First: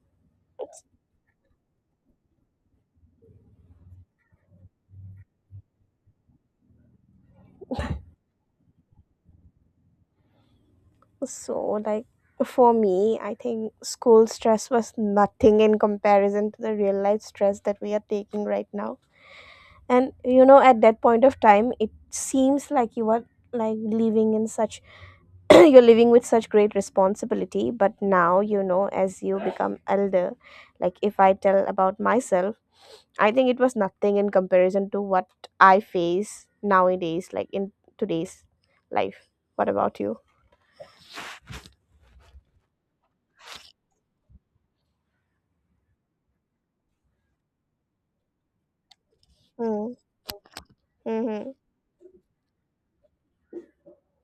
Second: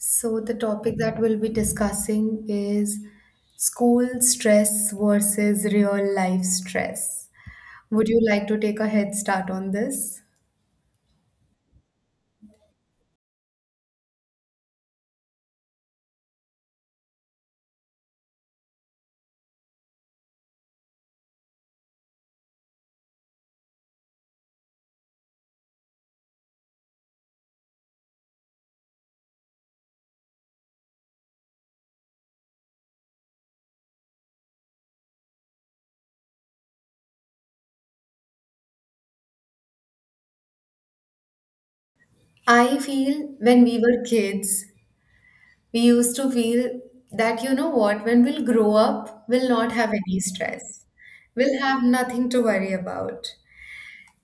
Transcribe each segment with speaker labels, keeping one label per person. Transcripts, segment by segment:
Speaker 1: So, the topic that we'll be discussing is school stress versus real life stress. Would you like to take a head start on this?
Speaker 2: So, for me, I think school stress was nothing in comparison to the real life stress that we are taking right now. And you know, at that point of time, it seems like you are living in such you're living with such great responsibility. But now, you know, as you become elder, like if I tell about myself, I think it was nothing in comparison to what I face nowadays, like in today's life. What about you?
Speaker 1: I feel when we were kids, we used to feel that, you know what, when we'll grow up, we'll not have
Speaker 2: Mm-hmm.
Speaker 1: any stress.
Speaker 2: Mm-hmm.
Speaker 1: We'll have nothing to worry about.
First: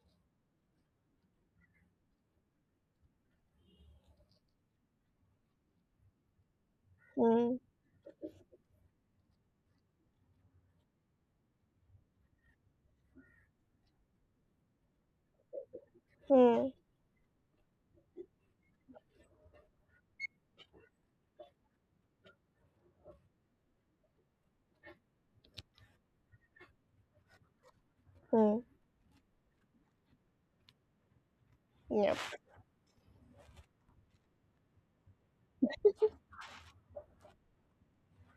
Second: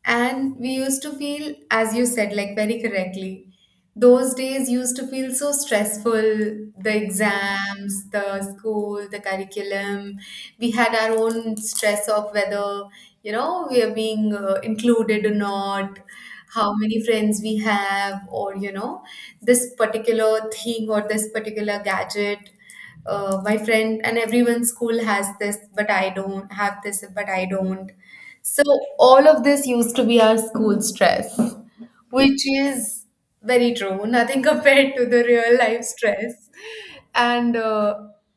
Speaker 1: And we used to feel, as you said, like very correctly, those days used to feel so stressful, the
Speaker 2: Mm-hmm.
Speaker 1: exams, the school, the curriculum. We had our own stress of whether, you know, we are being included or not,
Speaker 2: Hmm.
Speaker 1: how many friends we have, or, you know, this particular thing or this particular gadget. My friend and everyone's school has this, but I don't have this, but I don't so
Speaker 2: mm,
Speaker 1: all of this used to be our school stress,
Speaker 2: yeah.
Speaker 1: which is very true, nothing compared to the real life stress. And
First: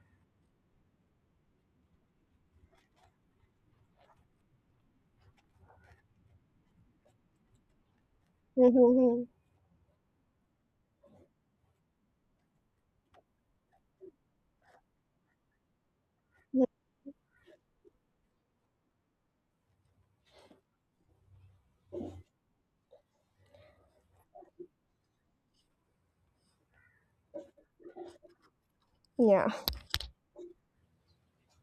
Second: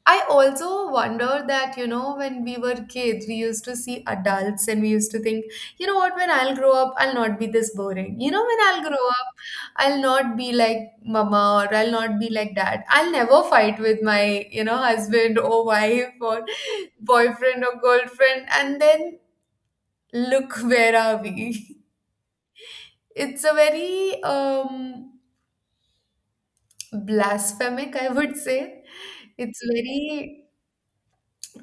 Speaker 1: I also wonder that, you know, when we were kids, we used to see adults and we used to think, you know what, when I'll grow up, I'll not be this boring. You know, when I'll grow
Speaker 2: Mhm,
Speaker 1: up, I'll not be like mama, or I'll not be like dad. I'll never fight with my, you know, husband or wife or
Speaker 2: mhm.
Speaker 1: boyfriend or girlfriend. And then look, where are we? It's a very blasphemic, I would say.
Speaker 2: Yeah.
Speaker 1: It's very.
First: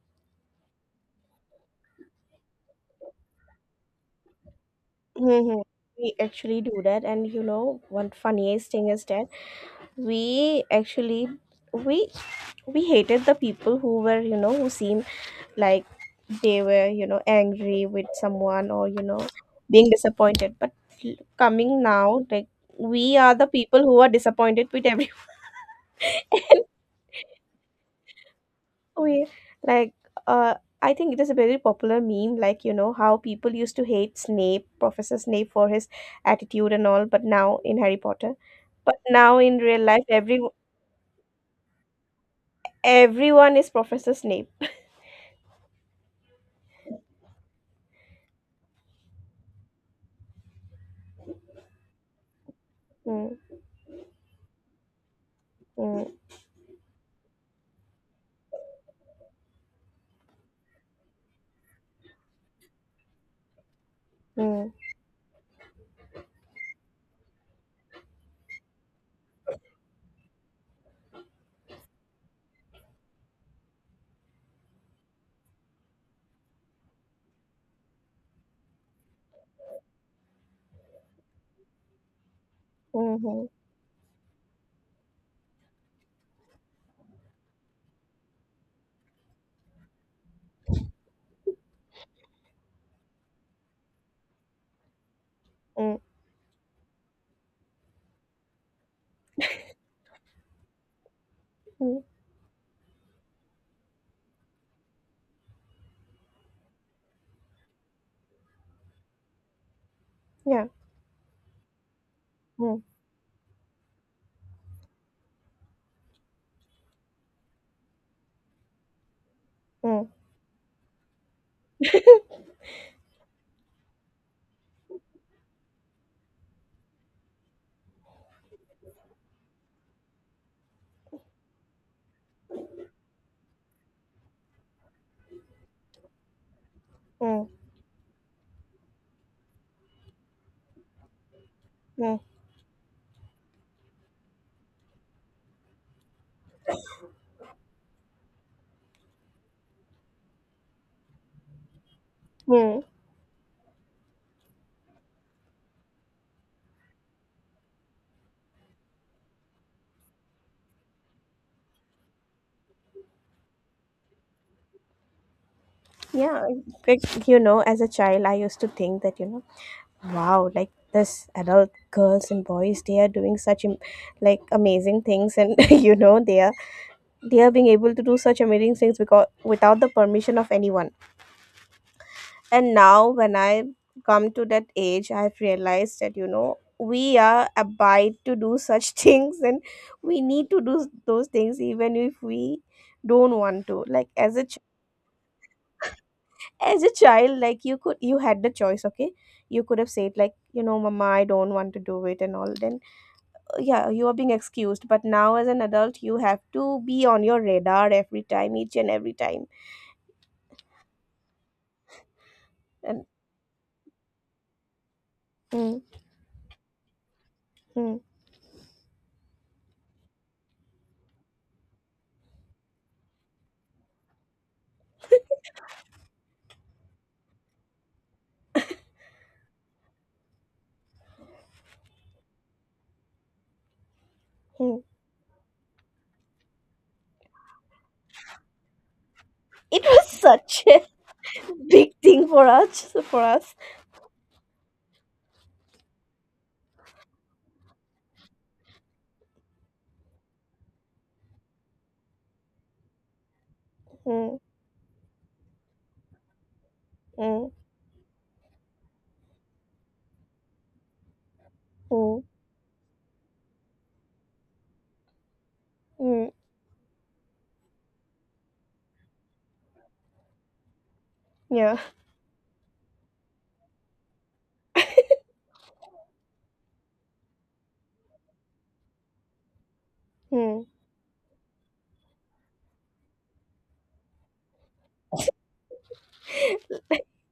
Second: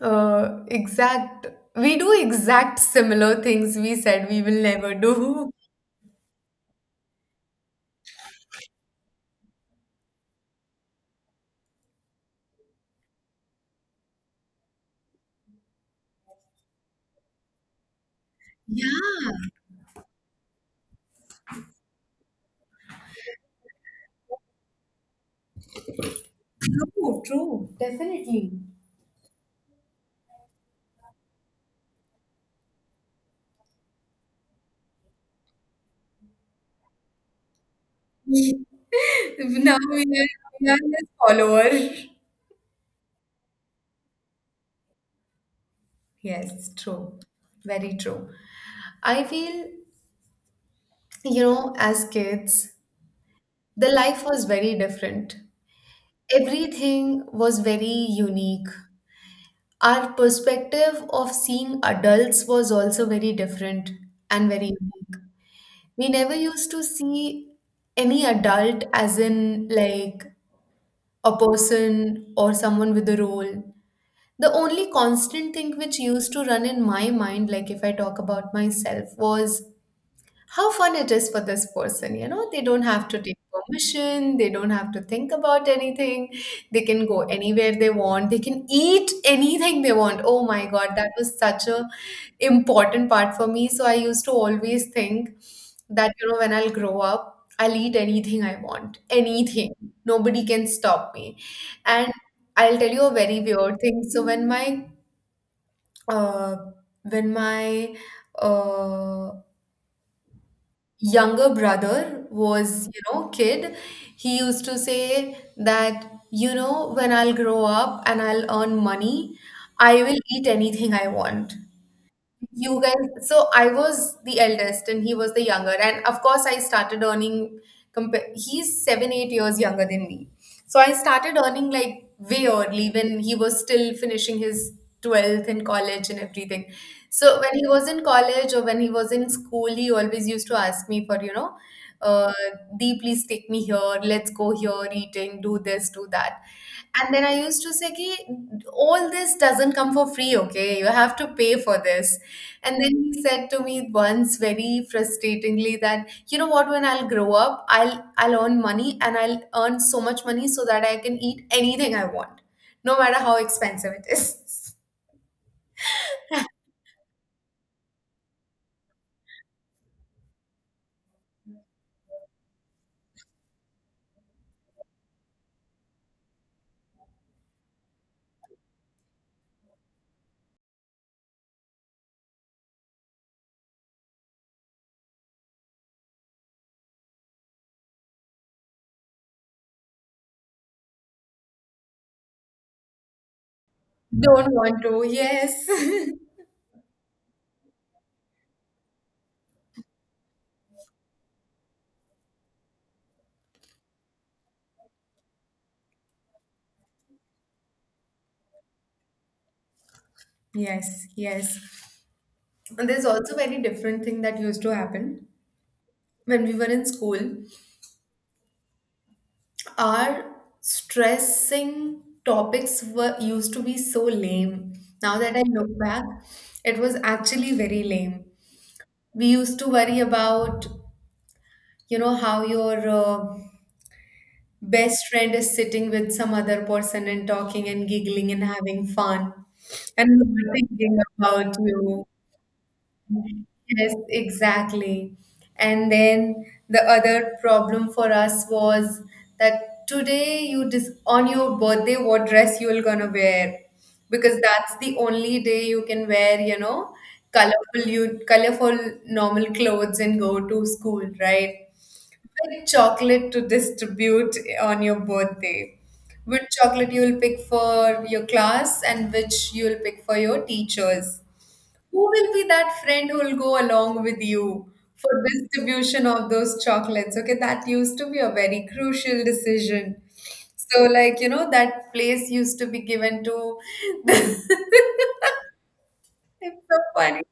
Speaker 1: Exact. We do exact similar things we said we will never do.
Speaker 2: Mhm. We actually do that, and you know, one funniest thing is that we actually we we hated the people who were, you know, who seemed like they were, you know, angry with someone or, you know,
Speaker 1: Yeah,
Speaker 2: being disappointed. But coming now, like we are the people who are disappointed with everyone.
Speaker 1: true, true, definitely.
Speaker 2: We like uh I think it is a very popular meme, like you know how people used to hate Snape, Professor Snape, for his attitude and all, but now in Harry Potter. But now in
Speaker 1: Now
Speaker 2: real
Speaker 1: we
Speaker 2: life
Speaker 1: are, we are his follower.
Speaker 2: everyone is Professor Snape.
Speaker 1: Yes, true. Very true. I feel, you know, as kids,
Speaker 2: Mm,
Speaker 1: the life was very different.
Speaker 2: mm,
Speaker 1: Everything was very unique. Our perspective of seeing adults was also very different and very
Speaker 2: mm,
Speaker 1: unique. We never used to see any adult, as in like a person or someone with a role. The only constant thing which used to run in my mind, like if I talk about myself, was how fun it is for this person. You know, they don't have to take
Speaker 2: mhm,
Speaker 1: permission, they don't have to think about anything, they can go anywhere they want, they can eat anything they want. Oh my god, that was such a important part for me. So I used to always think
Speaker 2: mm,
Speaker 1: that, you know, when I'll grow up, I'll eat anything I want, anything, nobody can stop me.
Speaker 2: mm,
Speaker 1: And I'll tell you a very weird thing. So when my uh when my uh
Speaker 2: yeah.
Speaker 1: younger brother
Speaker 2: Mm,
Speaker 1: was, you know, kid, he used to say that, you know, when I'll grow up and I'll earn money, I
Speaker 2: mm,
Speaker 1: will eat anything I want. You guys, so I was the eldest and he was the younger. And of course, I started earning, he's 7, 8 years younger than me. So I started earning like way early when he was still finishing his 12th in college and everything. So
Speaker 2: mm,
Speaker 1: when he was in college or when he was in school, he always used to ask me for, you know,
Speaker 2: mm,
Speaker 1: uh, Dee, please take me here. Let's go here, eating, do this, do that. And then I used to say, ki, all this doesn't come for free, okay? You have to pay for this. And
Speaker 2: mm.
Speaker 1: then he said to me once very frustratingly that, you know what, when I'll grow up, I'll earn money and I'll earn so much money so that I can eat anything I want, no matter how expensive it is.
Speaker 2: Yeah, like, you know, as a child, I used to think that, you know, wow, like this adult girls and boys, they are doing such like amazing things, and you know they are being able to do such amazing things because without the permission of anyone. And now when I come to that age, I've realized that, you know, we are abide to do such things, and we need to do those things even if we don't want to. Like
Speaker 1: Don't want to, yes.
Speaker 2: as a child, like you could, you had the choice, okay, you could have said like, you know, mama, I don't want to do it and all, then yeah, you are being excused, but now as an adult you have to be on your radar every time, each and every time.
Speaker 1: Yes, yes. And
Speaker 2: And
Speaker 1: there's also very different thing that used to happen
Speaker 2: mm,
Speaker 1: when we were in school.
Speaker 2: mm,
Speaker 1: Our stressing topics were used to be so lame. Now that I look back, it was actually very lame. We used to worry about, you know, how your
Speaker 2: mm.
Speaker 1: best friend is sitting with some other person and talking and giggling and having fun,
Speaker 2: It
Speaker 1: and
Speaker 2: was
Speaker 1: we were
Speaker 2: such a
Speaker 1: thinking about
Speaker 2: big
Speaker 1: you.
Speaker 2: thing for us.
Speaker 1: Yes, exactly. And then the other problem for us was that today you dis on your birthday what dress you will gonna wear,
Speaker 2: Mm,
Speaker 1: because that's the only day you can wear, you know,
Speaker 2: mm,
Speaker 1: colorful normal clothes and go to school, right?
Speaker 2: mm,
Speaker 1: Pick chocolate to distribute on your birthday.
Speaker 2: mm,
Speaker 1: Which chocolate you'll pick for your class and which you'll pick for your teachers.
Speaker 2: yeah,
Speaker 1: Who will be that friend who will go along with you for distribution of those chocolates? Okay, that used to be a very crucial decision.
Speaker 2: mm,
Speaker 1: So, like, you know, that place used to be given to, it's so funny.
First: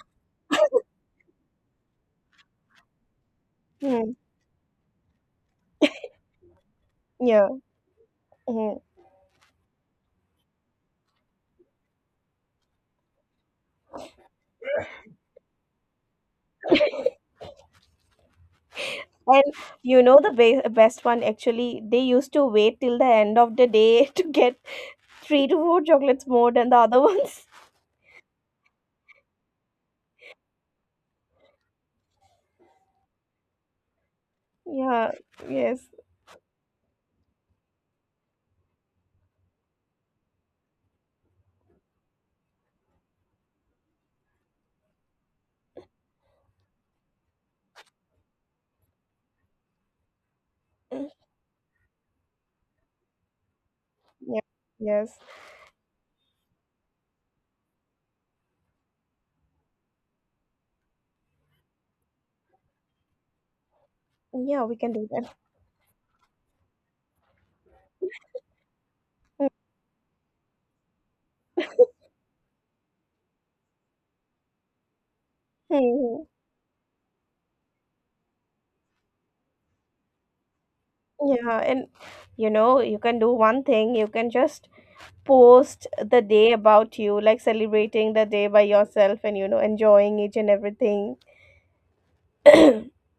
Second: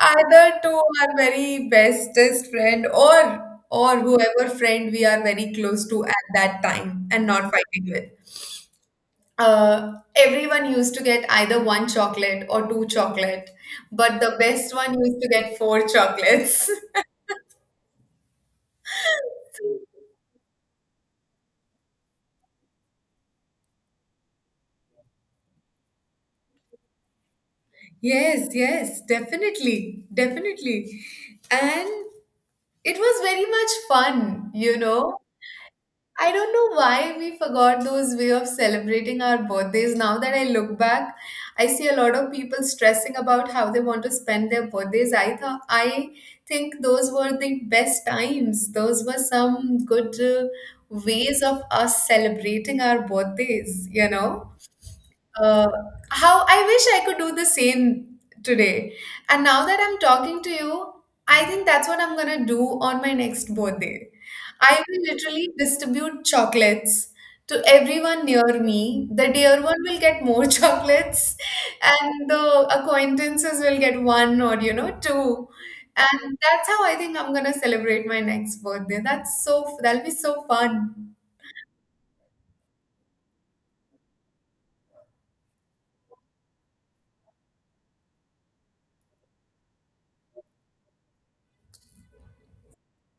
Speaker 1: Either to our very bestest friend, or
Speaker 2: mm,
Speaker 1: whoever friend we are very close to at that time and
Speaker 2: yeah,
Speaker 1: not fighting with.
Speaker 2: mm.
Speaker 1: Everyone used to get either one chocolate or two chocolate, but the best one used to get four chocolates.
Speaker 2: And you know the best one, actually they used to wait till the end of the day to get three to four chocolates more than the other ones.
Speaker 1: Yes, yes, definitely, definitely. And it was very much fun, you
Speaker 2: Yeah.
Speaker 1: know.
Speaker 2: Yes.
Speaker 1: I don't know why we forgot those way of celebrating our birthdays. Now that I look back, I see a lot of people stressing about how they want to spend their birthdays. I think those were the best times. Those were some good ways of us celebrating our birthdays, you
Speaker 2: Yeah.
Speaker 1: know?
Speaker 2: Yes.
Speaker 1: Uh, how I wish I could do the same today. And now that I'm talking to you, I think that's what I'm gonna do on my next birthday.
Speaker 2: Yeah, we
Speaker 1: I
Speaker 2: can do
Speaker 1: will
Speaker 2: that.
Speaker 1: literally distribute chocolates to everyone near me. The dear one will get more chocolates, and the acquaintances will get one or, you know, two. And that's how I think I'm gonna celebrate my next birthday. that'll be so fun.
Speaker 2: Yeah, and you know, you can do one thing, you can just post the day about you, like celebrating the day by yourself and, you know, enjoying each and everything.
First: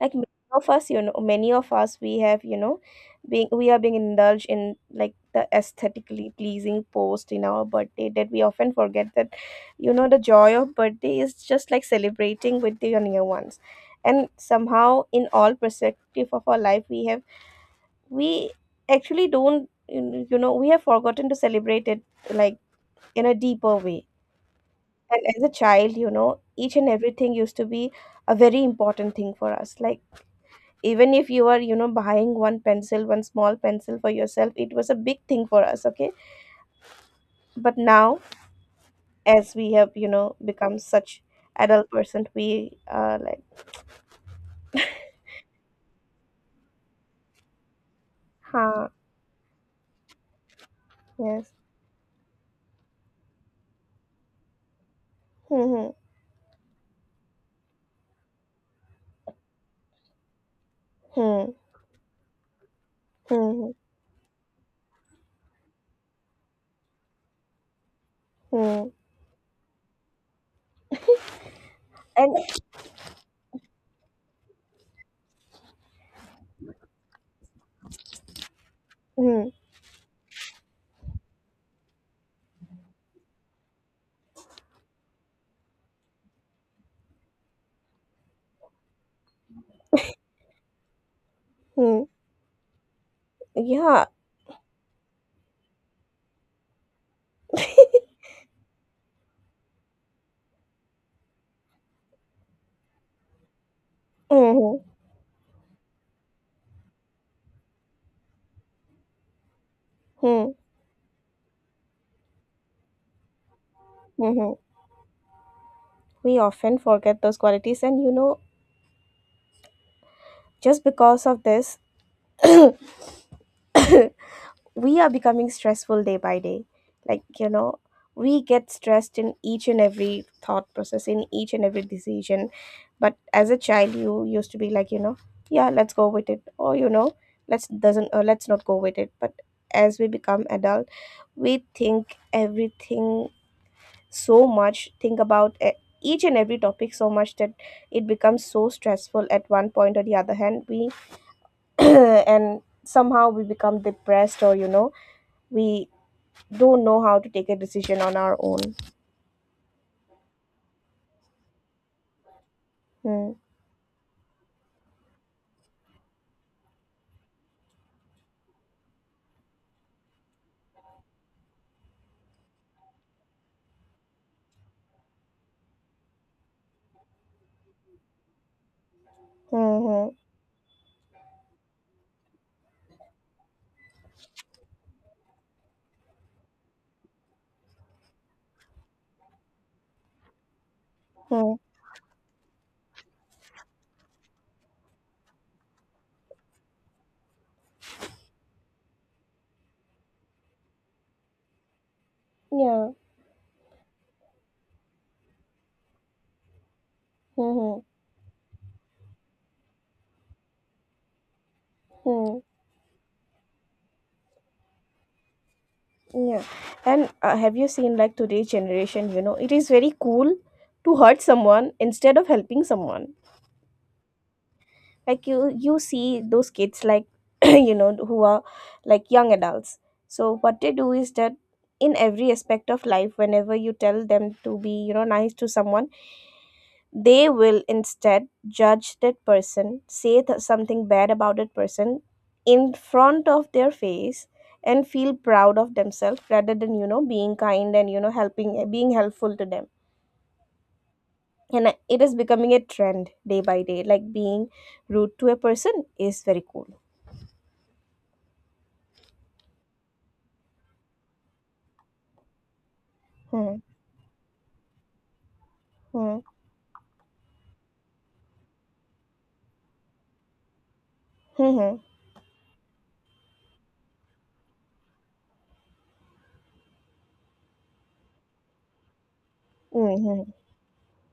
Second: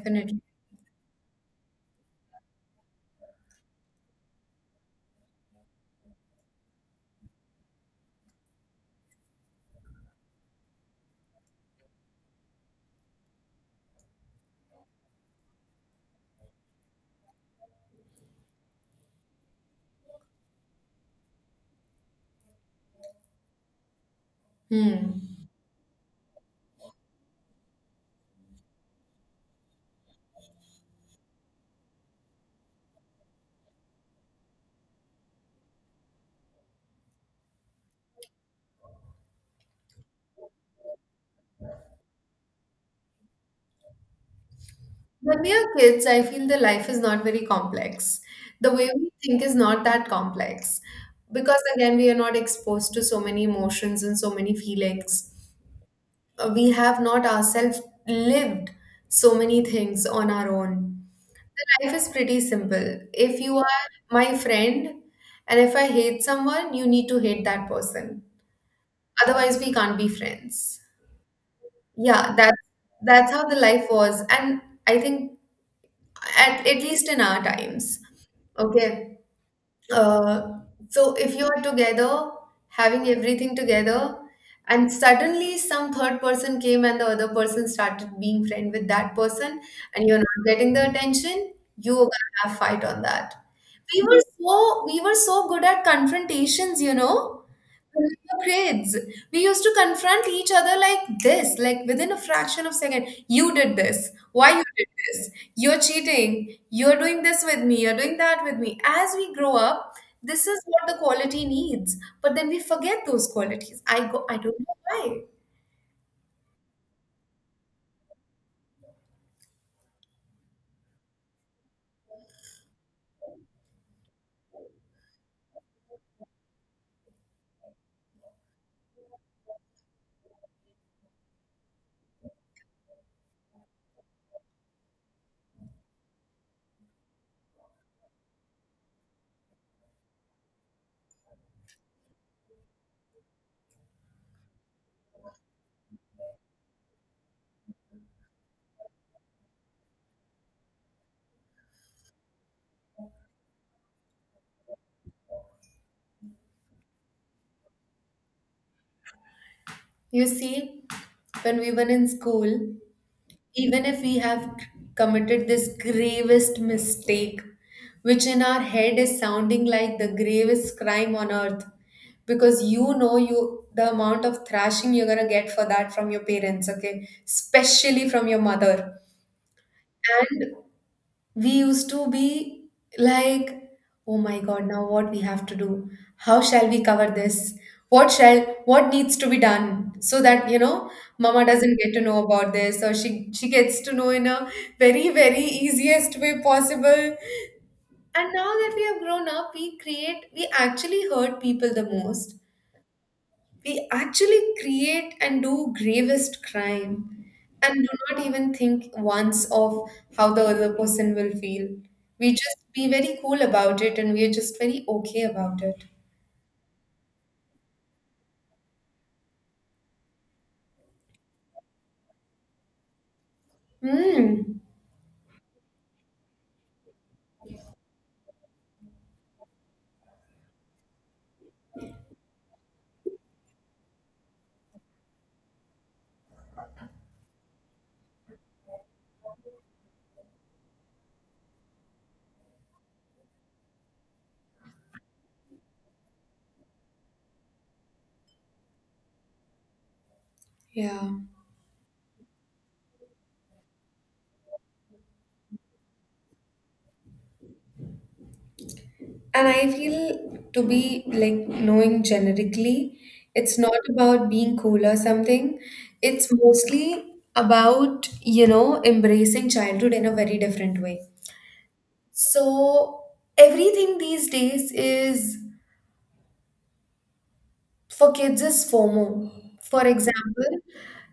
Speaker 2: Like many of us, you know, many of us we have, you know, being we are being indulged in like the aesthetically pleasing post in our birthday that we often forget that, you know, the joy of birthday is just like celebrating with the your near ones. And somehow in all perspective of our life we have we actually don't you you know we have forgotten to celebrate it, like in a deeper way. And
Speaker 1: Hmm.
Speaker 2: as a child, you know, each and everything used to be a very important thing for us, like even if you were, you know, buying one pencil, one small pencil for yourself, it was a big thing for us, okay. But now as we have, you know, become such adult person, we are like
Speaker 1: When we are kids, I feel the life is not very complex. The
Speaker 2: huh,
Speaker 1: way we think is not that complex,
Speaker 2: yes,
Speaker 1: because, again, we are not exposed to so many emotions and so many feelings.
Speaker 2: hmm,
Speaker 1: We have not ourselves lived so many things on our own.
Speaker 2: hmm,
Speaker 1: The life is pretty simple. If you
Speaker 2: hmm, hmm,
Speaker 1: are my friend and if I hate someone, you need to hate that person.
Speaker 2: hmm,
Speaker 1: Otherwise, we can't be friends. Yeah,
Speaker 2: and
Speaker 1: that's how the life was. And I think at least in our times. Okay.
Speaker 2: hmm,
Speaker 1: Uh, so if you are together, having everything together, and suddenly some third person came and the other person started being friend with that person, and you're not getting the attention, you're
Speaker 2: hmm,
Speaker 1: gonna have fight on that. We
Speaker 2: yeah,
Speaker 1: were so we were so good at confrontations, you know. We're kids. We used to confront each other like this, like within a fraction of second. You did this. Why
Speaker 2: hmm,
Speaker 1: you did
Speaker 2: hmm,
Speaker 1: this? You're cheating. You're doing this with me. You're doing that with me. As we grow up, this
Speaker 2: hmm,
Speaker 1: is what the quality needs. But then we forget those qualities. I go. I
Speaker 2: hmm.
Speaker 1: don't know why.
Speaker 2: We often forget those qualities, and you know, just because of this we are becoming stressful day by day, like you know we get stressed in each and every thought process, in each and every decision. But as a child you used to be like, you know, yeah, let's go with it, or you know, let's doesn't or let's not go with it. But as we become adult, we think everything, so much think about each and every topic so much that it becomes so stressful at one point or the other hand we, and somehow we become depressed, or you know, we don't know how to take a decision on our own.
Speaker 1: You see, when we were in school,
Speaker 2: Hmm.
Speaker 1: even if we have committed this gravest mistake, which in our head is sounding like the gravest crime on earth, because you know, you, the amount of thrashing you're gonna get for that from your parents, okay, especially from your mother.
Speaker 2: Hmm. Hmm.
Speaker 1: And we used to be like, oh my god, now what we have to do, how shall we cover this, what shall what needs to be done, so that, you know, mama
Speaker 2: Hmm.
Speaker 1: doesn't get to know about this, or she gets to know in a very, very easiest way possible. And now that we have grown up, we actually hurt people the most.
Speaker 2: Yeah.
Speaker 1: We actually create and do gravest crime and
Speaker 2: Hmm.
Speaker 1: do not even think once of how the other person will feel. We
Speaker 2: Hmm.
Speaker 1: just be very cool about it, and we are just very okay about it.
Speaker 2: Hmm. Yeah. And have you seen like today's generation, you know, it is very cool to hurt someone instead of helping someone.
Speaker 1: Hmm.
Speaker 2: Like you see those kids, like you know, who are like young adults, so what they do is that in every aspect of life, whenever you tell them to be, you know, nice to someone, they will instead judge that person, say something bad about that person in front of their face and feel proud of themselves rather than, you know, being kind and you know, helping, being helpful to them.
Speaker 1: Yeah.
Speaker 2: And it is becoming a trend day by day, like being rude to a person is very cool.
Speaker 1: And I feel, to be like knowing generically,
Speaker 2: Hmm.
Speaker 1: it's not about being cool or something.
Speaker 2: Hmm.
Speaker 1: It's mostly about, you know, embracing childhood in a very different way.
Speaker 2: Hmm.
Speaker 1: So everything these days is for kids is FOMO. For
Speaker 2: Hmm. Hmm.
Speaker 1: example,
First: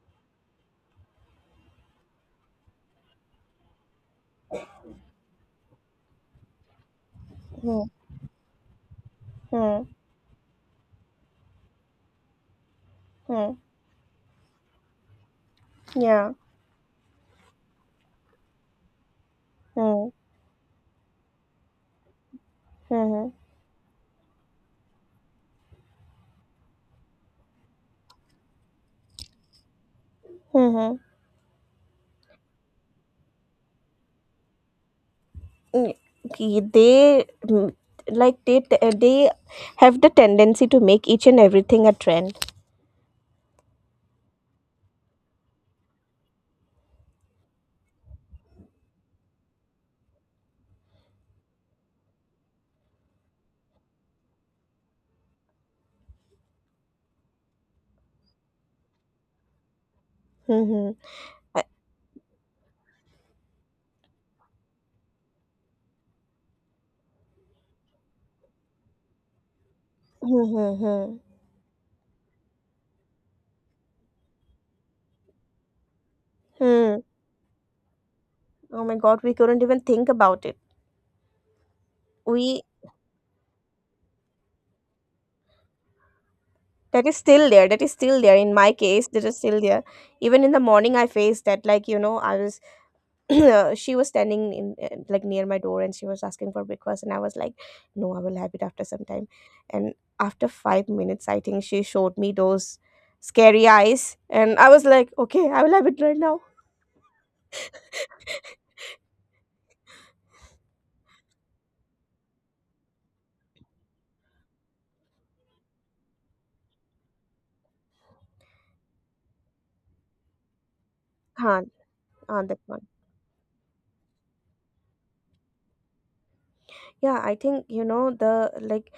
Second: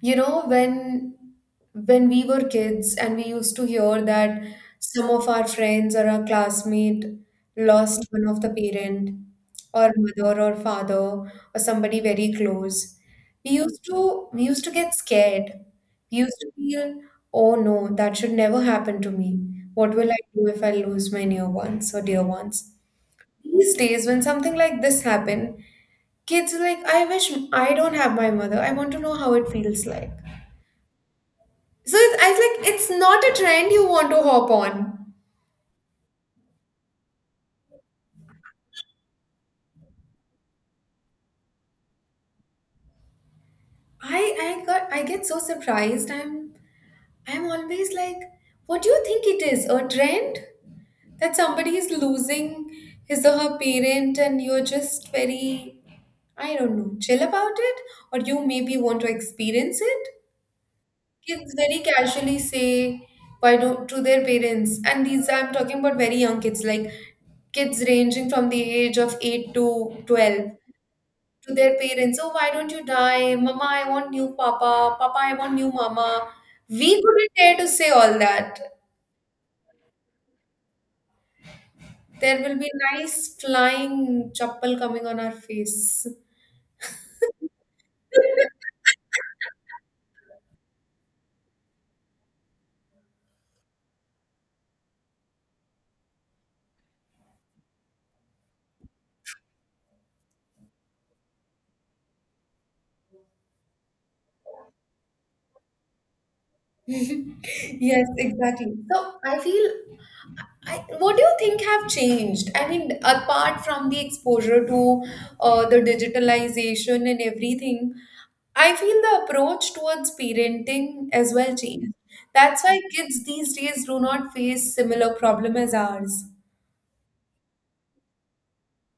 Speaker 1: you know, when we were kids and we used to hear that some of our friends or our classmate
Speaker 2: Hmm.
Speaker 1: lost one of the parent,
Speaker 2: Hmm.
Speaker 1: or mother or father or somebody very close. We
Speaker 2: Hmm.
Speaker 1: used to we used to get scared. We
Speaker 2: Yeah.
Speaker 1: used to feel, oh no, that should never happen to me. What
Speaker 2: Hmm.
Speaker 1: will I do if I lose my near ones or dear ones?
Speaker 2: Hmm.
Speaker 1: These days, when something like this happen, kids are like, I wish I don't have my mother. I want to know how it feels like.
Speaker 2: Hmm. Hmm.
Speaker 1: So it's, I was like, it's not a trend you want to hop on.
Speaker 2: Y- They like they have the tendency to make each and everything a trend.
Speaker 1: I get so surprised. I'm always like, what do you think it is? A trend that somebody is losing his or her parent, and you're just very, I don't know, chill about it, or you maybe want to experience it.
Speaker 2: Hmm. Hmm.
Speaker 1: Kids very casually say, why do to their parents. And these, I'm talking about very young kids, like kids ranging from the age of 8 to 12,
Speaker 2: Hmm. Hmm.
Speaker 1: to their parents, oh, why don't you die, mama? I want new papa. Papa, I want new mama. We
Speaker 2: Hmm.
Speaker 1: couldn't dare to say all that.
Speaker 2: Oh my God, we couldn't even think about it.
Speaker 1: There will
Speaker 2: We
Speaker 1: be nice flying chappal coming on our face.
Speaker 2: That is still there. That is still there. In my case, that is still there. Even in the morning, I faced that. Like you know, I was she was standing in like near my door, and she was asking for breakfast and I was like, no, I will have it after some time. And after 5 minutes I think she showed me those scary eyes, and I was like, okay, I will have it right now.
Speaker 1: Yes, exactly. So I feel, what do you think have changed? I mean, apart from the exposure to the digitalization and everything, I feel the approach towards parenting as well
Speaker 2: Can't
Speaker 1: changed.
Speaker 2: on that
Speaker 1: That's why
Speaker 2: one.
Speaker 1: kids these days do not face similar problem as ours.
Speaker 2: Yeah, I think you know, the like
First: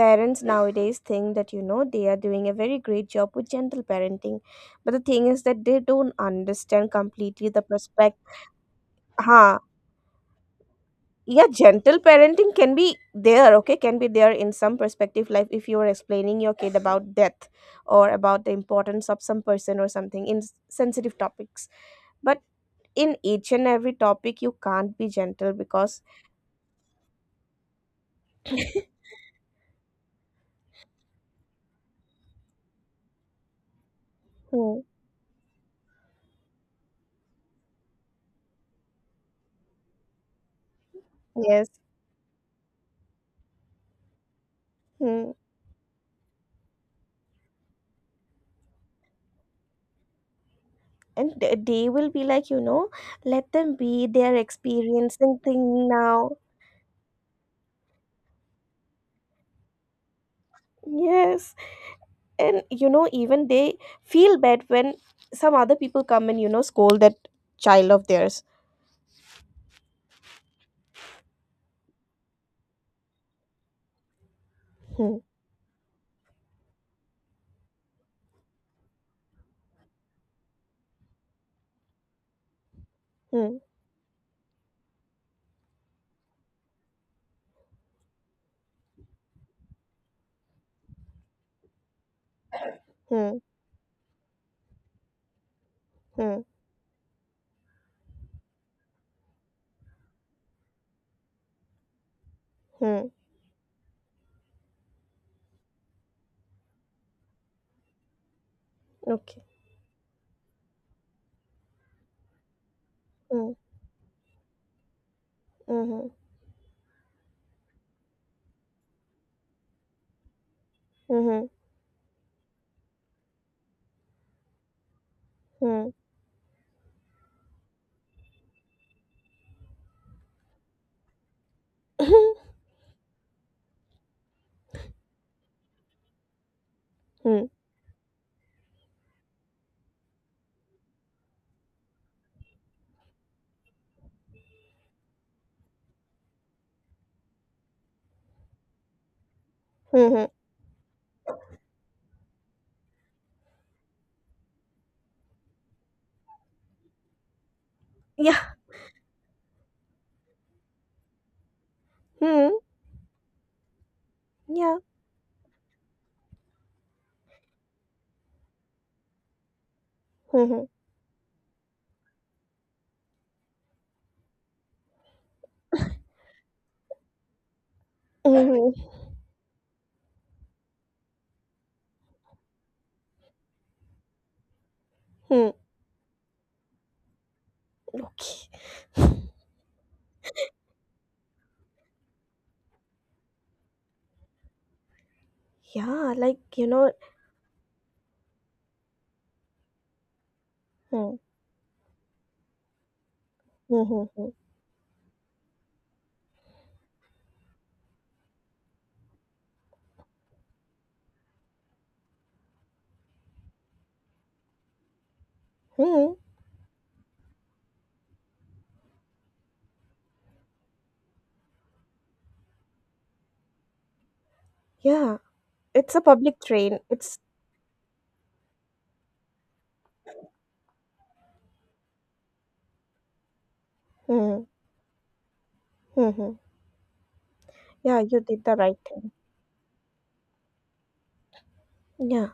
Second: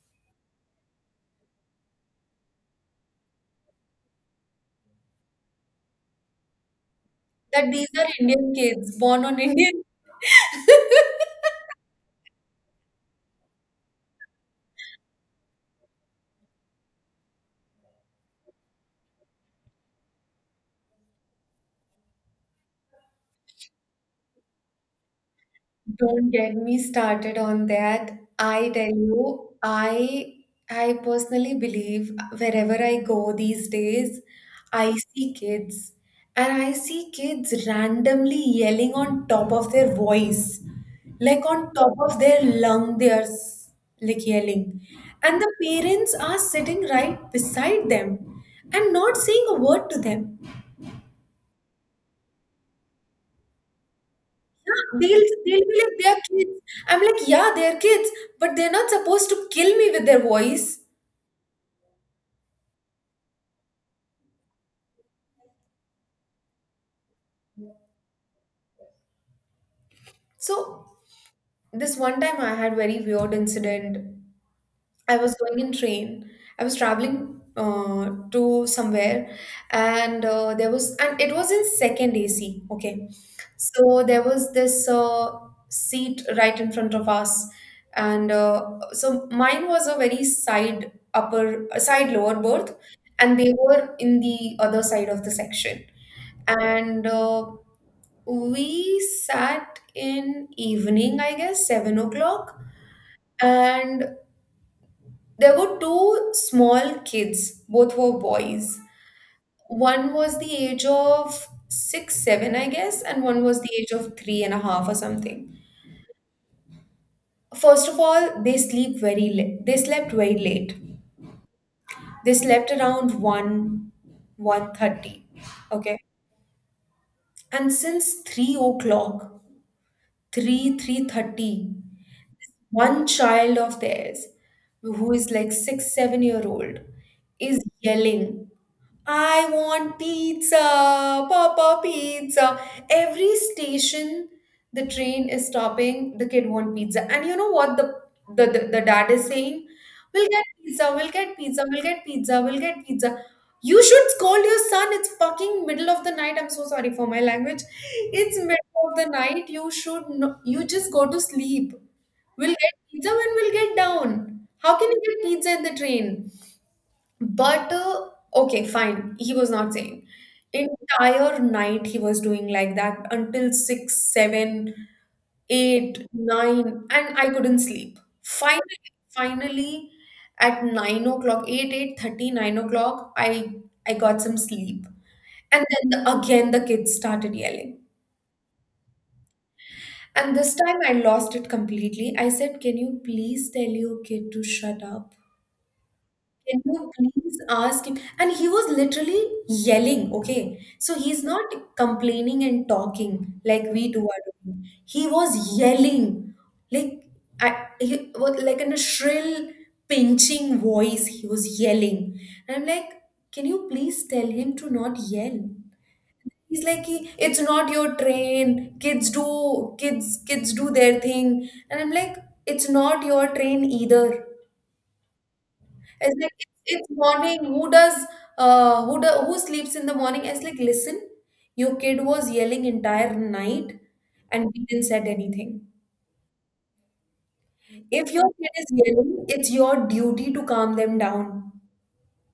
Speaker 2: parents nowadays think that, you know, they are doing a very great job with gentle parenting, but the thing is that they don't understand completely the
Speaker 1: That these are
Speaker 2: perspective.
Speaker 1: Indian kids born on
Speaker 2: Ha.
Speaker 1: Indian.
Speaker 2: Yeah, gentle parenting can be there, okay, can be there in some perspective, like if you are explaining your kid about death or about the importance of some person or something in sensitive topics, but in each and every topic you can't be gentle because
Speaker 1: Don't get me started on that. I tell you, I personally believe wherever I go these days,
Speaker 2: hmm,
Speaker 1: I see kids, and I see kids randomly yelling on top of their voice. Like
Speaker 2: yes,
Speaker 1: on top of their lung, like yelling.
Speaker 2: hmm.
Speaker 1: And the parents are sitting right beside them and not saying a word to them.
Speaker 2: And they will be like, you know, let them be, they're
Speaker 1: They'll,
Speaker 2: experiencing
Speaker 1: they'll be
Speaker 2: thing
Speaker 1: like, they're
Speaker 2: now.
Speaker 1: kids. I'm like, yeah, they're kids, but they're not supposed to kill me with their voice.
Speaker 2: Yes. And you know, even they feel bad when some other people come and you know, scold that child of theirs.
Speaker 1: So, this one time I had very weird incident. I
Speaker 2: Hmm,
Speaker 1: was going in train. I was traveling to somewhere, and it was in second AC. Okay,
Speaker 2: hmm,
Speaker 1: so there was this seat right in front of us, and so mine was a very side upper, side lower berth,
Speaker 2: hmm,
Speaker 1: and they were in the other side of the section,
Speaker 2: hmm,
Speaker 1: and we sat in evening, I guess, 7 o'clock,
Speaker 2: hmm,
Speaker 1: and there were two small kids, both were boys.
Speaker 2: okay,
Speaker 1: One was the age of six, seven, I guess, and one
Speaker 2: hmm,
Speaker 1: was the age of three and a half or something.
Speaker 2: hmm,
Speaker 1: First of all, they sleep very late. They slept very late.
Speaker 2: hmm,
Speaker 1: They slept around one, 1:30.
Speaker 2: hmm,
Speaker 1: Okay, and since 3 o'clock, 3, 3:30, one child of theirs, who is like six seven year old,
Speaker 2: hmm,
Speaker 1: is yelling, I want pizza, papa pizza. Every station the train is stopping, the kid want pizza. And you know what the dad is saying?
Speaker 2: hmm,
Speaker 1: We'll
Speaker 2: hmm.
Speaker 1: get pizza, we'll get pizza, we'll get pizza, we'll get pizza. You should scold your son. It's fucking middle of the night. I'm so sorry for my language. It's
Speaker 2: Yeah,
Speaker 1: middle of the night. You should No, you just go to sleep. We'll
Speaker 2: hmm,
Speaker 1: get pizza when we'll get down. How
Speaker 2: yeah,
Speaker 1: can you get pizza in the train? But okay, fine. He was not sane.
Speaker 2: hmm, hmm,
Speaker 1: Entire night he was doing like that until six, seven, eight, nine, and I couldn't sleep.
Speaker 2: hmm, hmm,
Speaker 1: Finally, at 9 o'clock, 8, 8:30, 9 o'clock, I got some sleep.
Speaker 2: hmm.
Speaker 1: And then again the kids started yelling. And this time I lost it completely. I said, can you please tell your kid to shut up?
Speaker 2: Yeah, like
Speaker 1: Can
Speaker 2: you
Speaker 1: you
Speaker 2: know,
Speaker 1: please ask him? And he was literally yelling, okay? So
Speaker 2: hmm,
Speaker 1: he's not complaining and talking like
Speaker 2: hmm,
Speaker 1: we two
Speaker 2: hmm,
Speaker 1: are
Speaker 2: hmm,
Speaker 1: doing. He was yelling, like like in a shrill, pinching voice, he was yelling. And I'm like, can you please tell him to not yell?
Speaker 2: hmm.
Speaker 1: He's like, it's not your train. Kids do their thing. And I'm like, it's not your train either.
Speaker 2: Yeah, it's a
Speaker 1: It's like,
Speaker 2: public train,
Speaker 1: it's
Speaker 2: it's
Speaker 1: morning. Who does who do, Who sleeps in the morning? It's like, listen, your kid was yelling entire night
Speaker 2: hmm,
Speaker 1: and we didn't said anything.
Speaker 2: hmm, hmm. Yeah,
Speaker 1: If
Speaker 2: you
Speaker 1: your
Speaker 2: did
Speaker 1: kid
Speaker 2: the
Speaker 1: is
Speaker 2: right thing.
Speaker 1: yelling, it's your duty to calm them down.
Speaker 2: Yeah,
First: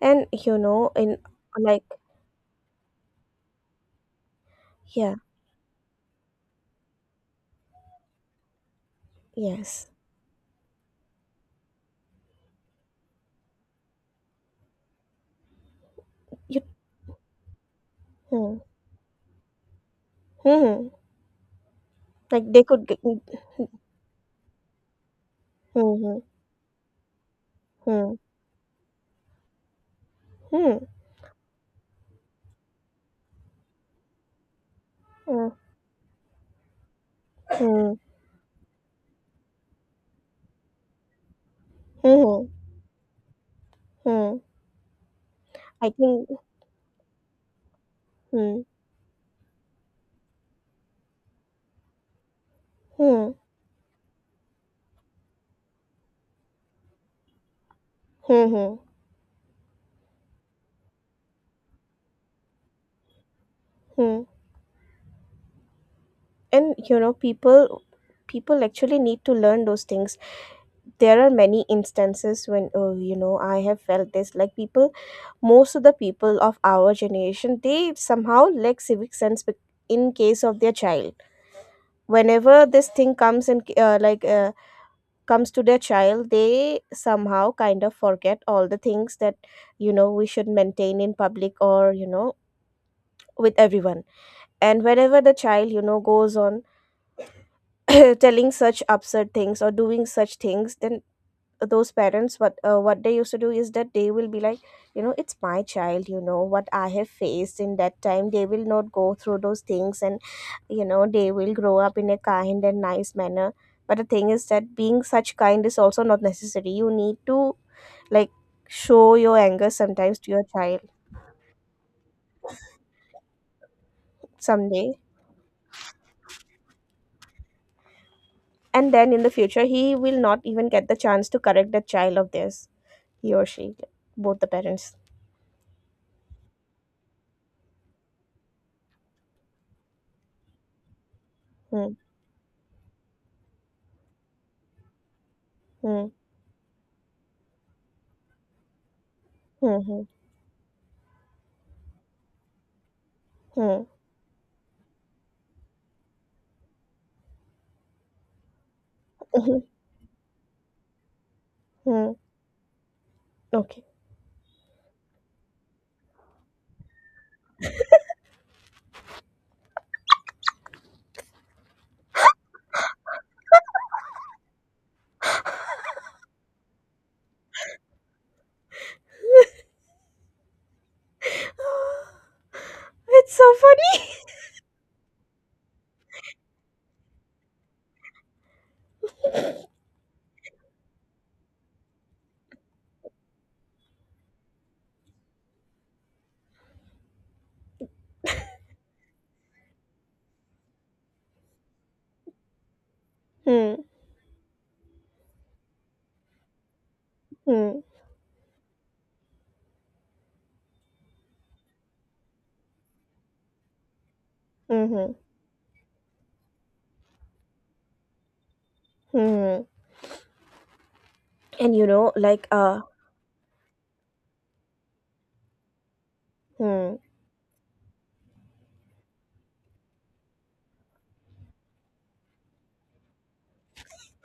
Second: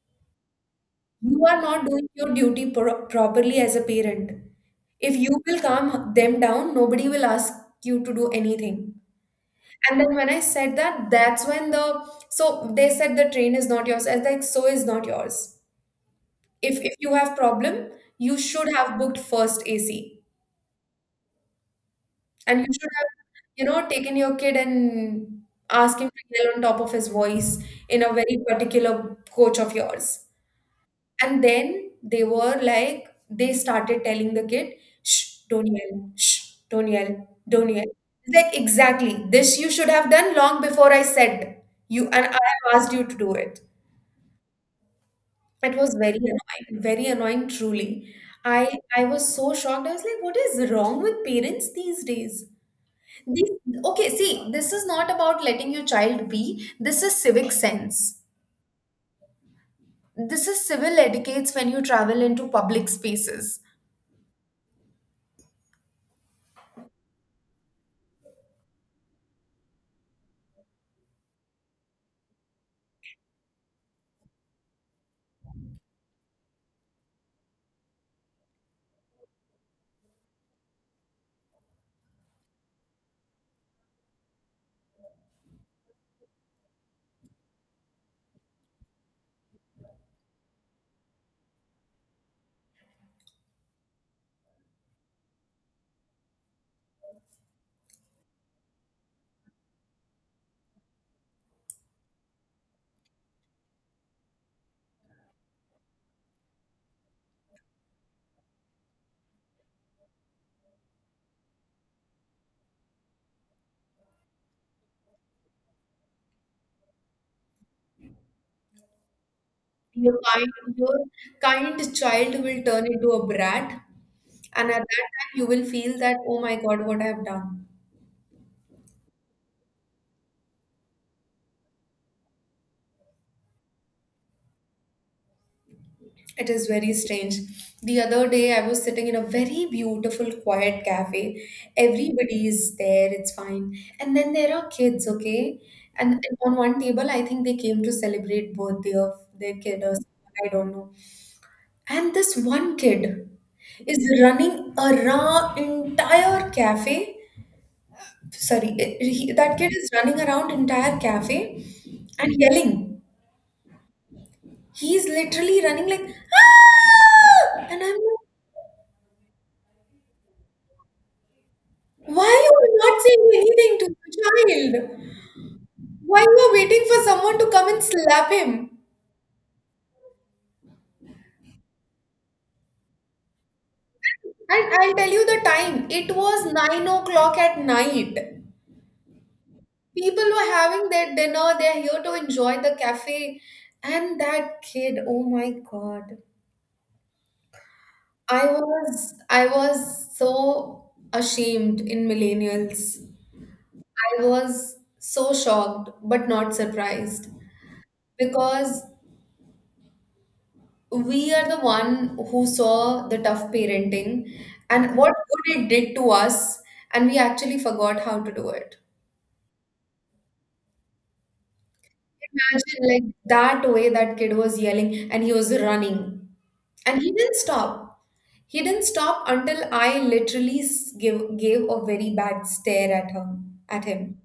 Speaker 2: and you know, in
Speaker 1: You are
Speaker 2: like
Speaker 1: not doing your duty properly as a parent.
Speaker 2: yeah,
Speaker 1: If you will calm them down, nobody will ask you to do anything.
Speaker 2: yes,
Speaker 1: And then when I said that, that's when they said the train is not yours. I was like, so is not yours.
Speaker 2: you
Speaker 1: If you have problem, you
Speaker 2: hmm,
Speaker 1: should have booked first AC,
Speaker 2: mhm, like
Speaker 1: and
Speaker 2: they
Speaker 1: you
Speaker 2: could
Speaker 1: should
Speaker 2: g
Speaker 1: have
Speaker 2: hmm,
Speaker 1: taken your kid and asked him
Speaker 2: mhm,
Speaker 1: to yell on top of his voice in a
Speaker 2: hmm,
Speaker 1: very particular coach of yours. And then they were like they started telling the kid, shh,
Speaker 2: hmm,
Speaker 1: don't yell, shh, don't yell, don't yell.
Speaker 2: mm,
Speaker 1: It's like, exactly this you should have done long before. I said, you
Speaker 2: hmm,
Speaker 1: and I
Speaker 2: mhm,
Speaker 1: have asked you to do it.
Speaker 2: hmm.
Speaker 1: It
Speaker 2: I
Speaker 1: was
Speaker 2: think
Speaker 1: very annoying, truly.
Speaker 2: hmm,
Speaker 1: I was so shocked. I was like, what is wrong with parents these days?
Speaker 2: hmm,
Speaker 1: These, okay, see, this is not about letting your child be. This is civic sense.
Speaker 2: hmm, hmm,
Speaker 1: This is civil etiquettes when you travel into public spaces.
Speaker 2: hmm. And you know, people people actually need to learn those things. There are many instances when oh, you know, I have felt this. Like people, most of the people of our generation, they somehow lack civic sense in case of their child. Whenever this thing comes in, like comes to their child, they somehow kind of forget all the things that, you know, we should maintain in public, or you know, with everyone. And whenever the child you know goes on telling such absurd things or doing such things, then those parents what they used to do is that they will be like, you know, it's my child, you know what I have faced in that time, they will not go through those things, and you know they will grow up in a kind and nice manner. But the thing is that being such kind is also not necessary, you need to like show your anger sometimes
Speaker 1: Your
Speaker 2: to your
Speaker 1: kind,
Speaker 2: child
Speaker 1: your kind child will turn into a brat, and at
Speaker 2: someday.
Speaker 1: that time you will feel that, oh my God, what I have done.
Speaker 2: And then in the future, he will not even get the chance to correct the child of theirs, he or she, both the parents.
Speaker 1: It is very strange. The other day, I was sitting in a very beautiful, quiet cafe.
Speaker 2: Hmm,
Speaker 1: Everybody is there, it's fine. And then there are kids, okay?
Speaker 2: hmm,
Speaker 1: And on one table, I think they came to celebrate birthday of their
Speaker 2: hmm,
Speaker 1: kid or
Speaker 2: hmm,
Speaker 1: something, I don't know. And this one kid
Speaker 2: hmm,
Speaker 1: is running around entire cafe. Sorry, that
Speaker 2: hmm,
Speaker 1: kid is running around entire cafe
Speaker 2: hmm.
Speaker 1: and yelling.
Speaker 2: Okay.
Speaker 1: He's literally running like, ah! And I'm like, why you are not saying anything to the child? Why you are waiting for someone to come and slap him?
Speaker 2: It's so funny.
Speaker 1: And I'll tell you the time. It was 9 o'clock at night. People were having their dinner. They're here to enjoy the cafe. And that kid, oh my God. I was so ashamed in millennials.
Speaker 2: Hmm,
Speaker 1: I was so shocked but not surprised,
Speaker 2: hmm,
Speaker 1: because we are the one who saw the tough parenting and what
Speaker 2: hmm,
Speaker 1: good it did to us, and we actually forgot how to do it.
Speaker 2: hmm. And you know, like uh,
Speaker 1: Imagine like that way that kid was yelling and he was running,
Speaker 2: hmm,
Speaker 1: and he didn't stop. He didn't stop until I literally gave a very bad stare at him. At him,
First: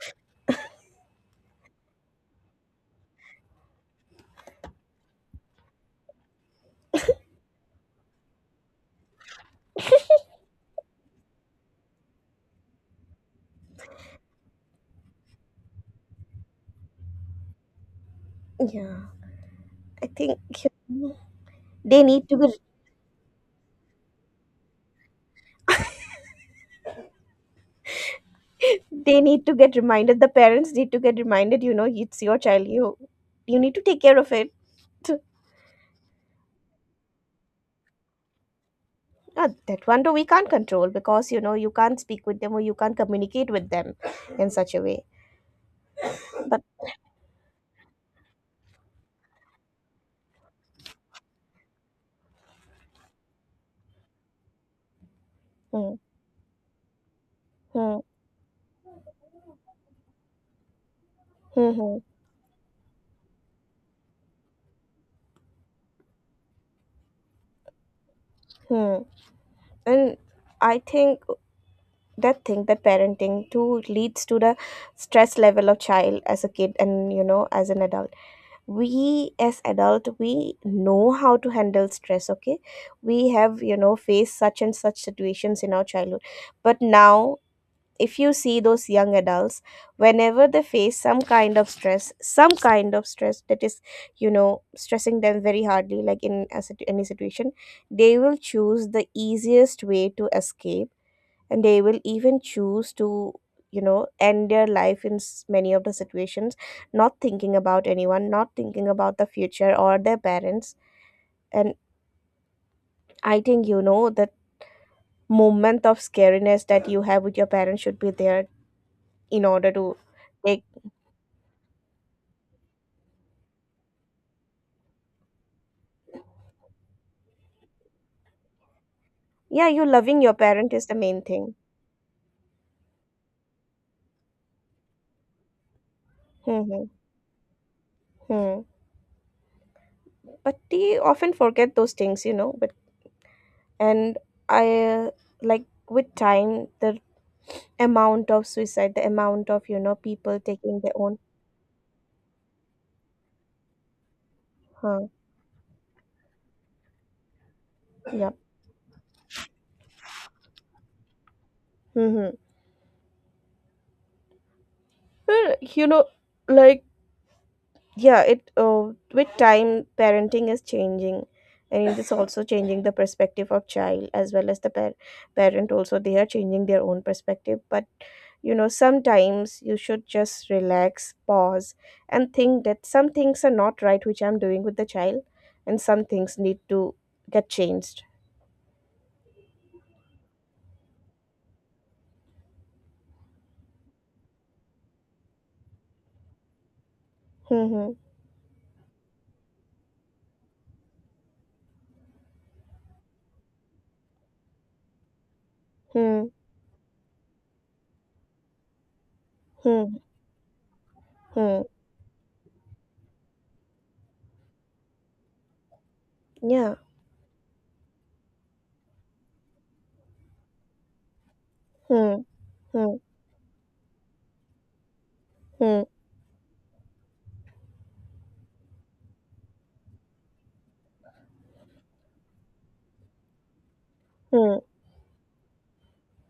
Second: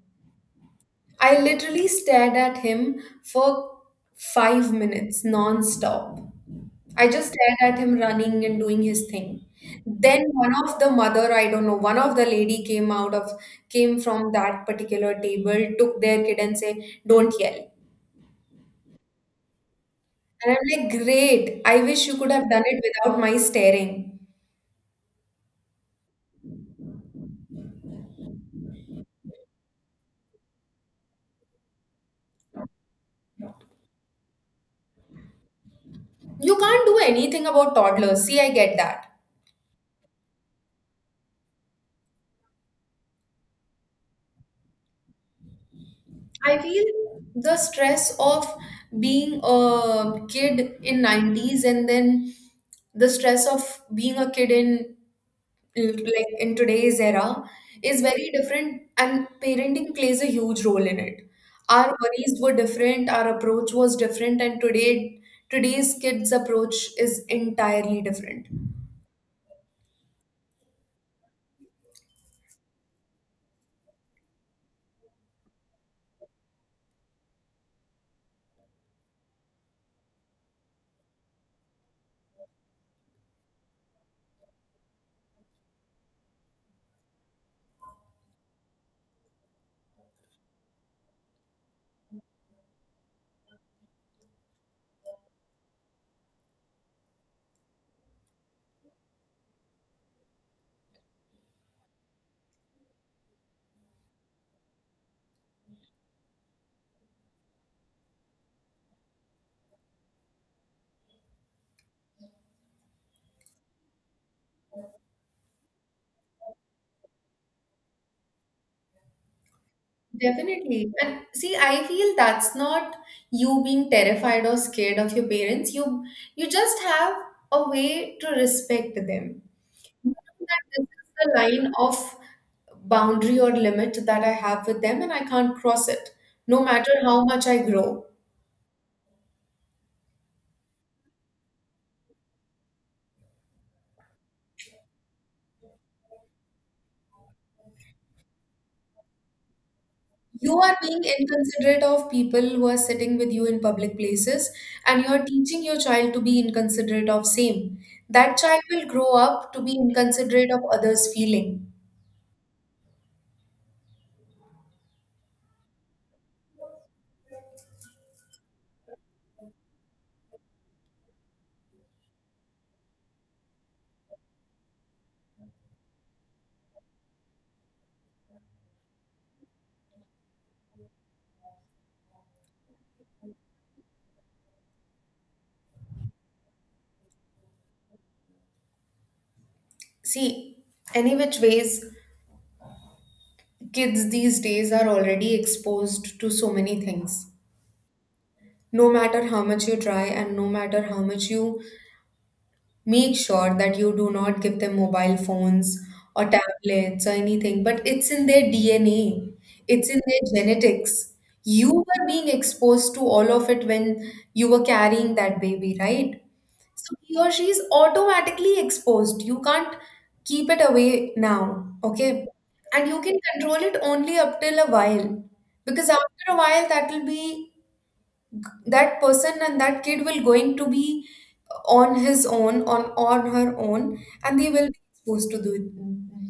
Speaker 1: I literally stared at him for 5 minutes non-stop. I just stared at him running and doing his thing. Then one of the mother, I don't know, one of the lady came out of came from that particular table, took their kid and say, "Don't yell."
Speaker 2: yeah I think
Speaker 1: And I'm
Speaker 2: you
Speaker 1: like,
Speaker 2: know,
Speaker 1: "Great! I
Speaker 2: they
Speaker 1: wish you
Speaker 2: need
Speaker 1: could
Speaker 2: to be
Speaker 1: have done it without my staring."
Speaker 2: they need to get reminded, the parents need to get reminded, you know, it's your child, you need to take care of it.
Speaker 1: You can't do anything about toddlers. See, I get that.
Speaker 2: That one too we can't control because, you know, you can't speak with them or you can't communicate with them in such a way.
Speaker 1: I
Speaker 2: But
Speaker 1: feel the stress of being a kid in 90s and then the stress of being a kid in
Speaker 2: hmm,
Speaker 1: today's era
Speaker 2: hmm,
Speaker 1: is very different, and parenting plays a huge role in it.
Speaker 2: hmm,
Speaker 1: Our
Speaker 2: hmm,
Speaker 1: worries were different, our approach was different, and today's kids approach is entirely different.
Speaker 2: hmm. And I think that thing, that parenting too leads to the stress level of child as a kid, and you know, as an adult we, as adult, we know how to handle stress, okay, we have, you know, faced such and such situations in our childhood. But now if you see those young adults, whenever they face some kind of stress, some kind of stress that is, you know, stressing them very hardly, like in a, any situation, they will choose the easiest way to escape. And they will even choose to, you know, end their life in many of the situations, not thinking about anyone, not thinking about the future or their parents. And I think, you know, that moment of scariness that you have with your parents should be there in order to take.
Speaker 1: Definitely. And see, I feel that's not you being terrified or scared of your parents. You just have a way to respect them.
Speaker 2: Yeah, you loving your
Speaker 1: That
Speaker 2: parent
Speaker 1: this
Speaker 2: is the
Speaker 1: is
Speaker 2: main
Speaker 1: the
Speaker 2: thing.
Speaker 1: line of boundary or limit that I have with them and I can't cross it, no
Speaker 2: Mm-hmm.
Speaker 1: matter how much I grow.
Speaker 2: Hmm. But we often forget those things, you know. But and I like with time, the amount of suicide, the amount of, you know, people
Speaker 1: You are
Speaker 2: taking their
Speaker 1: being
Speaker 2: own.
Speaker 1: inconsiderate of people who are sitting with you in public places, and you
Speaker 2: Huh.
Speaker 1: are teaching your child to be inconsiderate of same.
Speaker 2: Yeah.
Speaker 1: That child will grow up to be inconsiderate of others' feeling.
Speaker 2: Mm-hmm. You know, like yeah, it. With time, parenting is changing, and it is also changing the perspective of child as well as the parent. Also, they are changing their own perspective, but you know, sometimes you should just relax, pause, and think that some things are not right, which I'm doing with the child, and some things need to get changed.
Speaker 1: See, any which ways, kids these days are already exposed to so many things.
Speaker 2: Hmm,
Speaker 1: No matter how much you try and no matter how much you make sure that you do not give them mobile phones or
Speaker 2: hmm,
Speaker 1: tablets or anything, but it's in their DNA, it's
Speaker 2: hmm,
Speaker 1: in their genetics.
Speaker 2: hmm, hmm.
Speaker 1: You were being exposed to all of it when you were carrying that baby, right?
Speaker 2: Yeah.
Speaker 1: So he or she is automatically exposed. You can't keep it away now,
Speaker 2: Hmm,
Speaker 1: okay? And
Speaker 2: hmm,
Speaker 1: you can control it only up till a while,
Speaker 2: hmm,
Speaker 1: because after a while that will be that person and that kid will going to be on his own, on her own, and they
Speaker 2: hmm,
Speaker 1: will be exposed to do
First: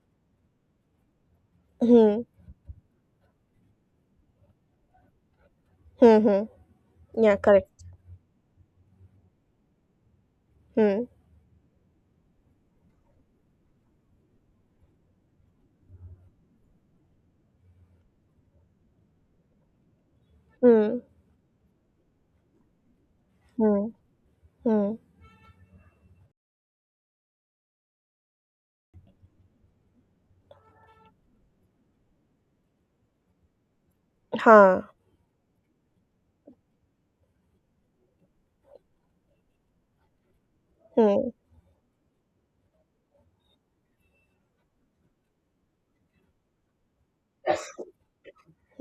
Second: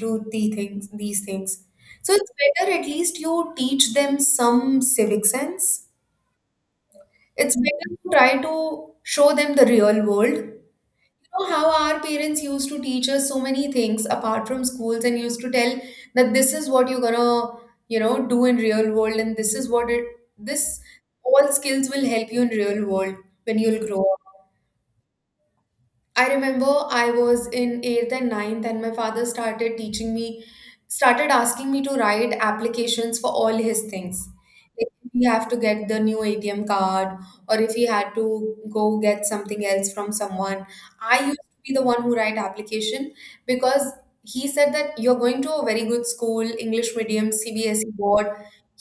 Speaker 1: do the things these things. So
Speaker 2: hmm,
Speaker 1: it's better at least you teach them some civic sense.
Speaker 2: hmm, hmm. Yeah,
Speaker 1: It's
Speaker 2: correct.
Speaker 1: better to try to show them the real world. You
Speaker 2: Hmm,
Speaker 1: know how our parents used to teach us so many things apart from schools and used to tell that this is what you're gonna do in real world, and this is what it this
Speaker 2: hmm,
Speaker 1: all skills will help you in real world when you'll
Speaker 2: hmm,
Speaker 1: grow up.
Speaker 2: hmm.
Speaker 1: I remember I was in 8th and ninth, and my father started asking me to write applications for all his things.
Speaker 2: Huh.
Speaker 1: Like, if he have to get the new ATM card, or if he had to go get something else from someone. I
Speaker 2: Hmm,
Speaker 1: used to be the one who write application because he said that you're going to a very good school, English medium, CBSE board.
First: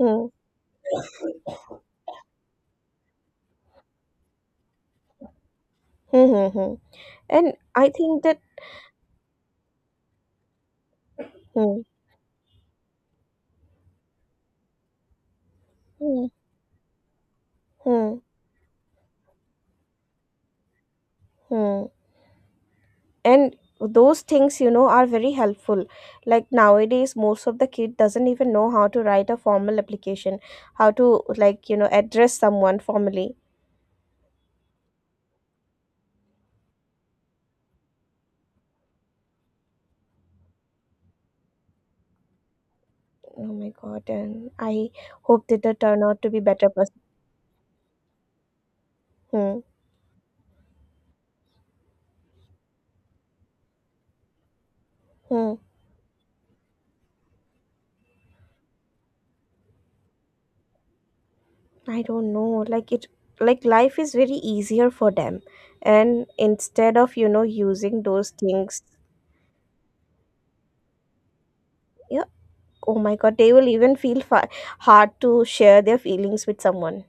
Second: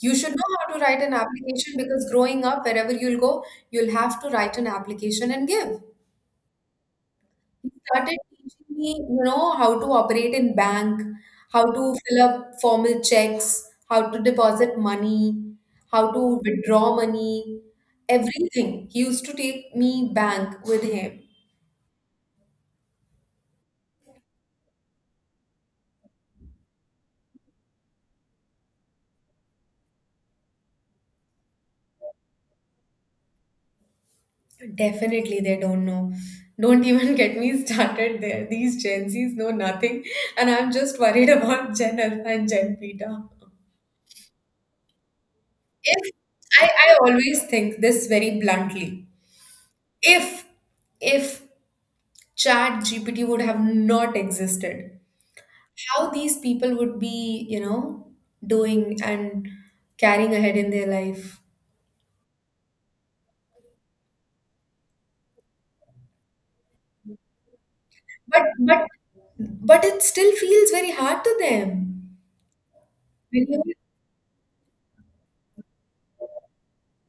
Speaker 1: You should know how to write an application because growing up, wherever you'll go, you'll have to write an application and give.
Speaker 2: hmm, hmm, hmm. And
Speaker 1: He
Speaker 2: I
Speaker 1: started
Speaker 2: think that.
Speaker 1: teaching me, how to operate in bank, how
Speaker 2: Hmm,
Speaker 1: to fill up formal checks, how to deposit money, how to
Speaker 2: hmm,
Speaker 1: withdraw money,
Speaker 2: hmm,
Speaker 1: everything. He used to take me bank with him.
Speaker 2: hmm. And those things, you know, are very helpful, like nowadays most of the kid doesn't even know how to write a formal application, how to you know address someone formally.
Speaker 1: Definitely, they don't know. Don't even get me started there. These Gen Zs know nothing, and I'm just worried about Gen Alpha and Gen Beta.
Speaker 2: Oh my god, and I hope that they turn
Speaker 1: If
Speaker 2: out to be
Speaker 1: I,
Speaker 2: better
Speaker 1: I
Speaker 2: person.
Speaker 1: always think this very bluntly,
Speaker 2: Hmm.
Speaker 1: if if Chat GPT would have not existed,
Speaker 2: Hmm.
Speaker 1: how these people would be doing and carrying ahead in their life.
Speaker 2: I don't know, like it life is very easier for them, and instead of, you know, using those
Speaker 1: But
Speaker 2: things,
Speaker 1: but but it still feels very hard to them.
Speaker 2: yeah, oh my god
Speaker 1: When
Speaker 2: they will
Speaker 1: you
Speaker 2: even feel hard to share their feelings with someone.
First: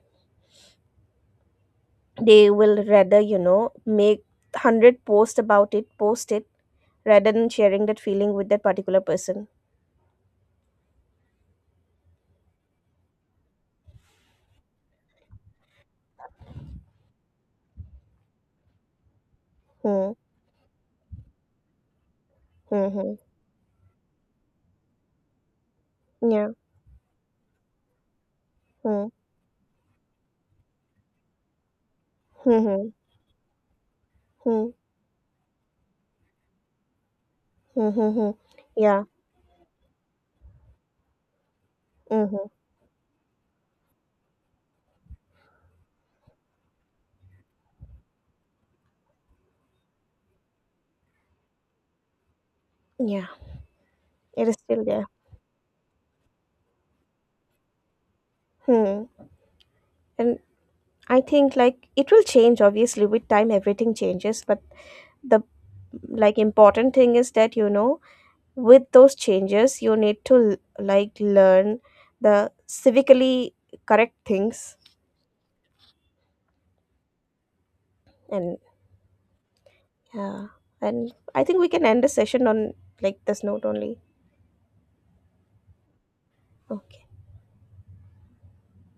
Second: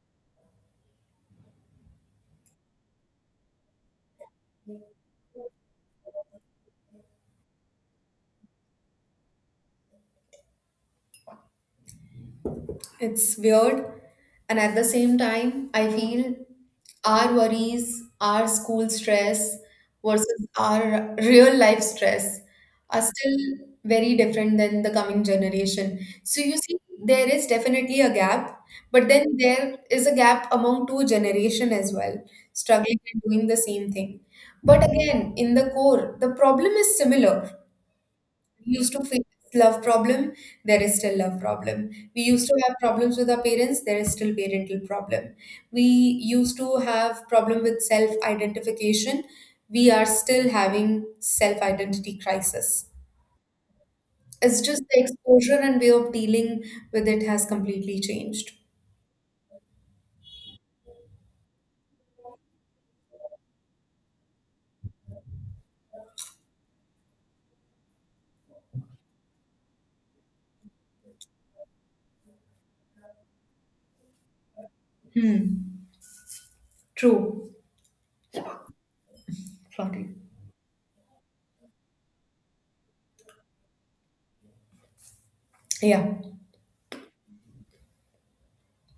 Speaker 2: They will rather, you know, make 100 posts about it, post it, rather than sharing that feeling with that particular person.
Speaker 1: It's weird. And at the same time, I feel our worries, our school stress
Speaker 2: Hmm,
Speaker 1: versus our real life stress
Speaker 2: hmm,
Speaker 1: are
Speaker 2: hmm.
Speaker 1: still very different than the coming generation. So
Speaker 2: Yeah,
Speaker 1: you see, there is definitely a gap, but
Speaker 2: hmm,
Speaker 1: then there is a gap among two generation as well,
Speaker 2: hmm,
Speaker 1: struggling and doing the same thing.
Speaker 2: hmm, hmm,
Speaker 1: But again, in the core, the problem is similar.
Speaker 2: hmm, hmm, hmm.
Speaker 1: We used to
Speaker 2: Yeah,
Speaker 1: face love problem, there is still love problem. We
Speaker 2: hmm,
Speaker 1: used
Speaker 2: hmm.
Speaker 1: to have problems with our parents, there is still parental problem. We used to have problem with self-identification, we are still having self-identity crisis.
Speaker 2: Yeah, it is
Speaker 1: It's just
Speaker 2: still
Speaker 1: the
Speaker 2: there.
Speaker 1: exposure and way of dealing with it has completely changed.
Speaker 2: Hmm. And I think like it will change, obviously, with time everything changes. But the like important thing is that, you know, with those changes you need to like learn the civically correct things.
Speaker 1: Hmm. True.
Speaker 2: And
Speaker 1: Floppy.
Speaker 2: yeah. And I think we can end the session on like this note only.
Speaker 1: Yeah.
Speaker 2: Okay.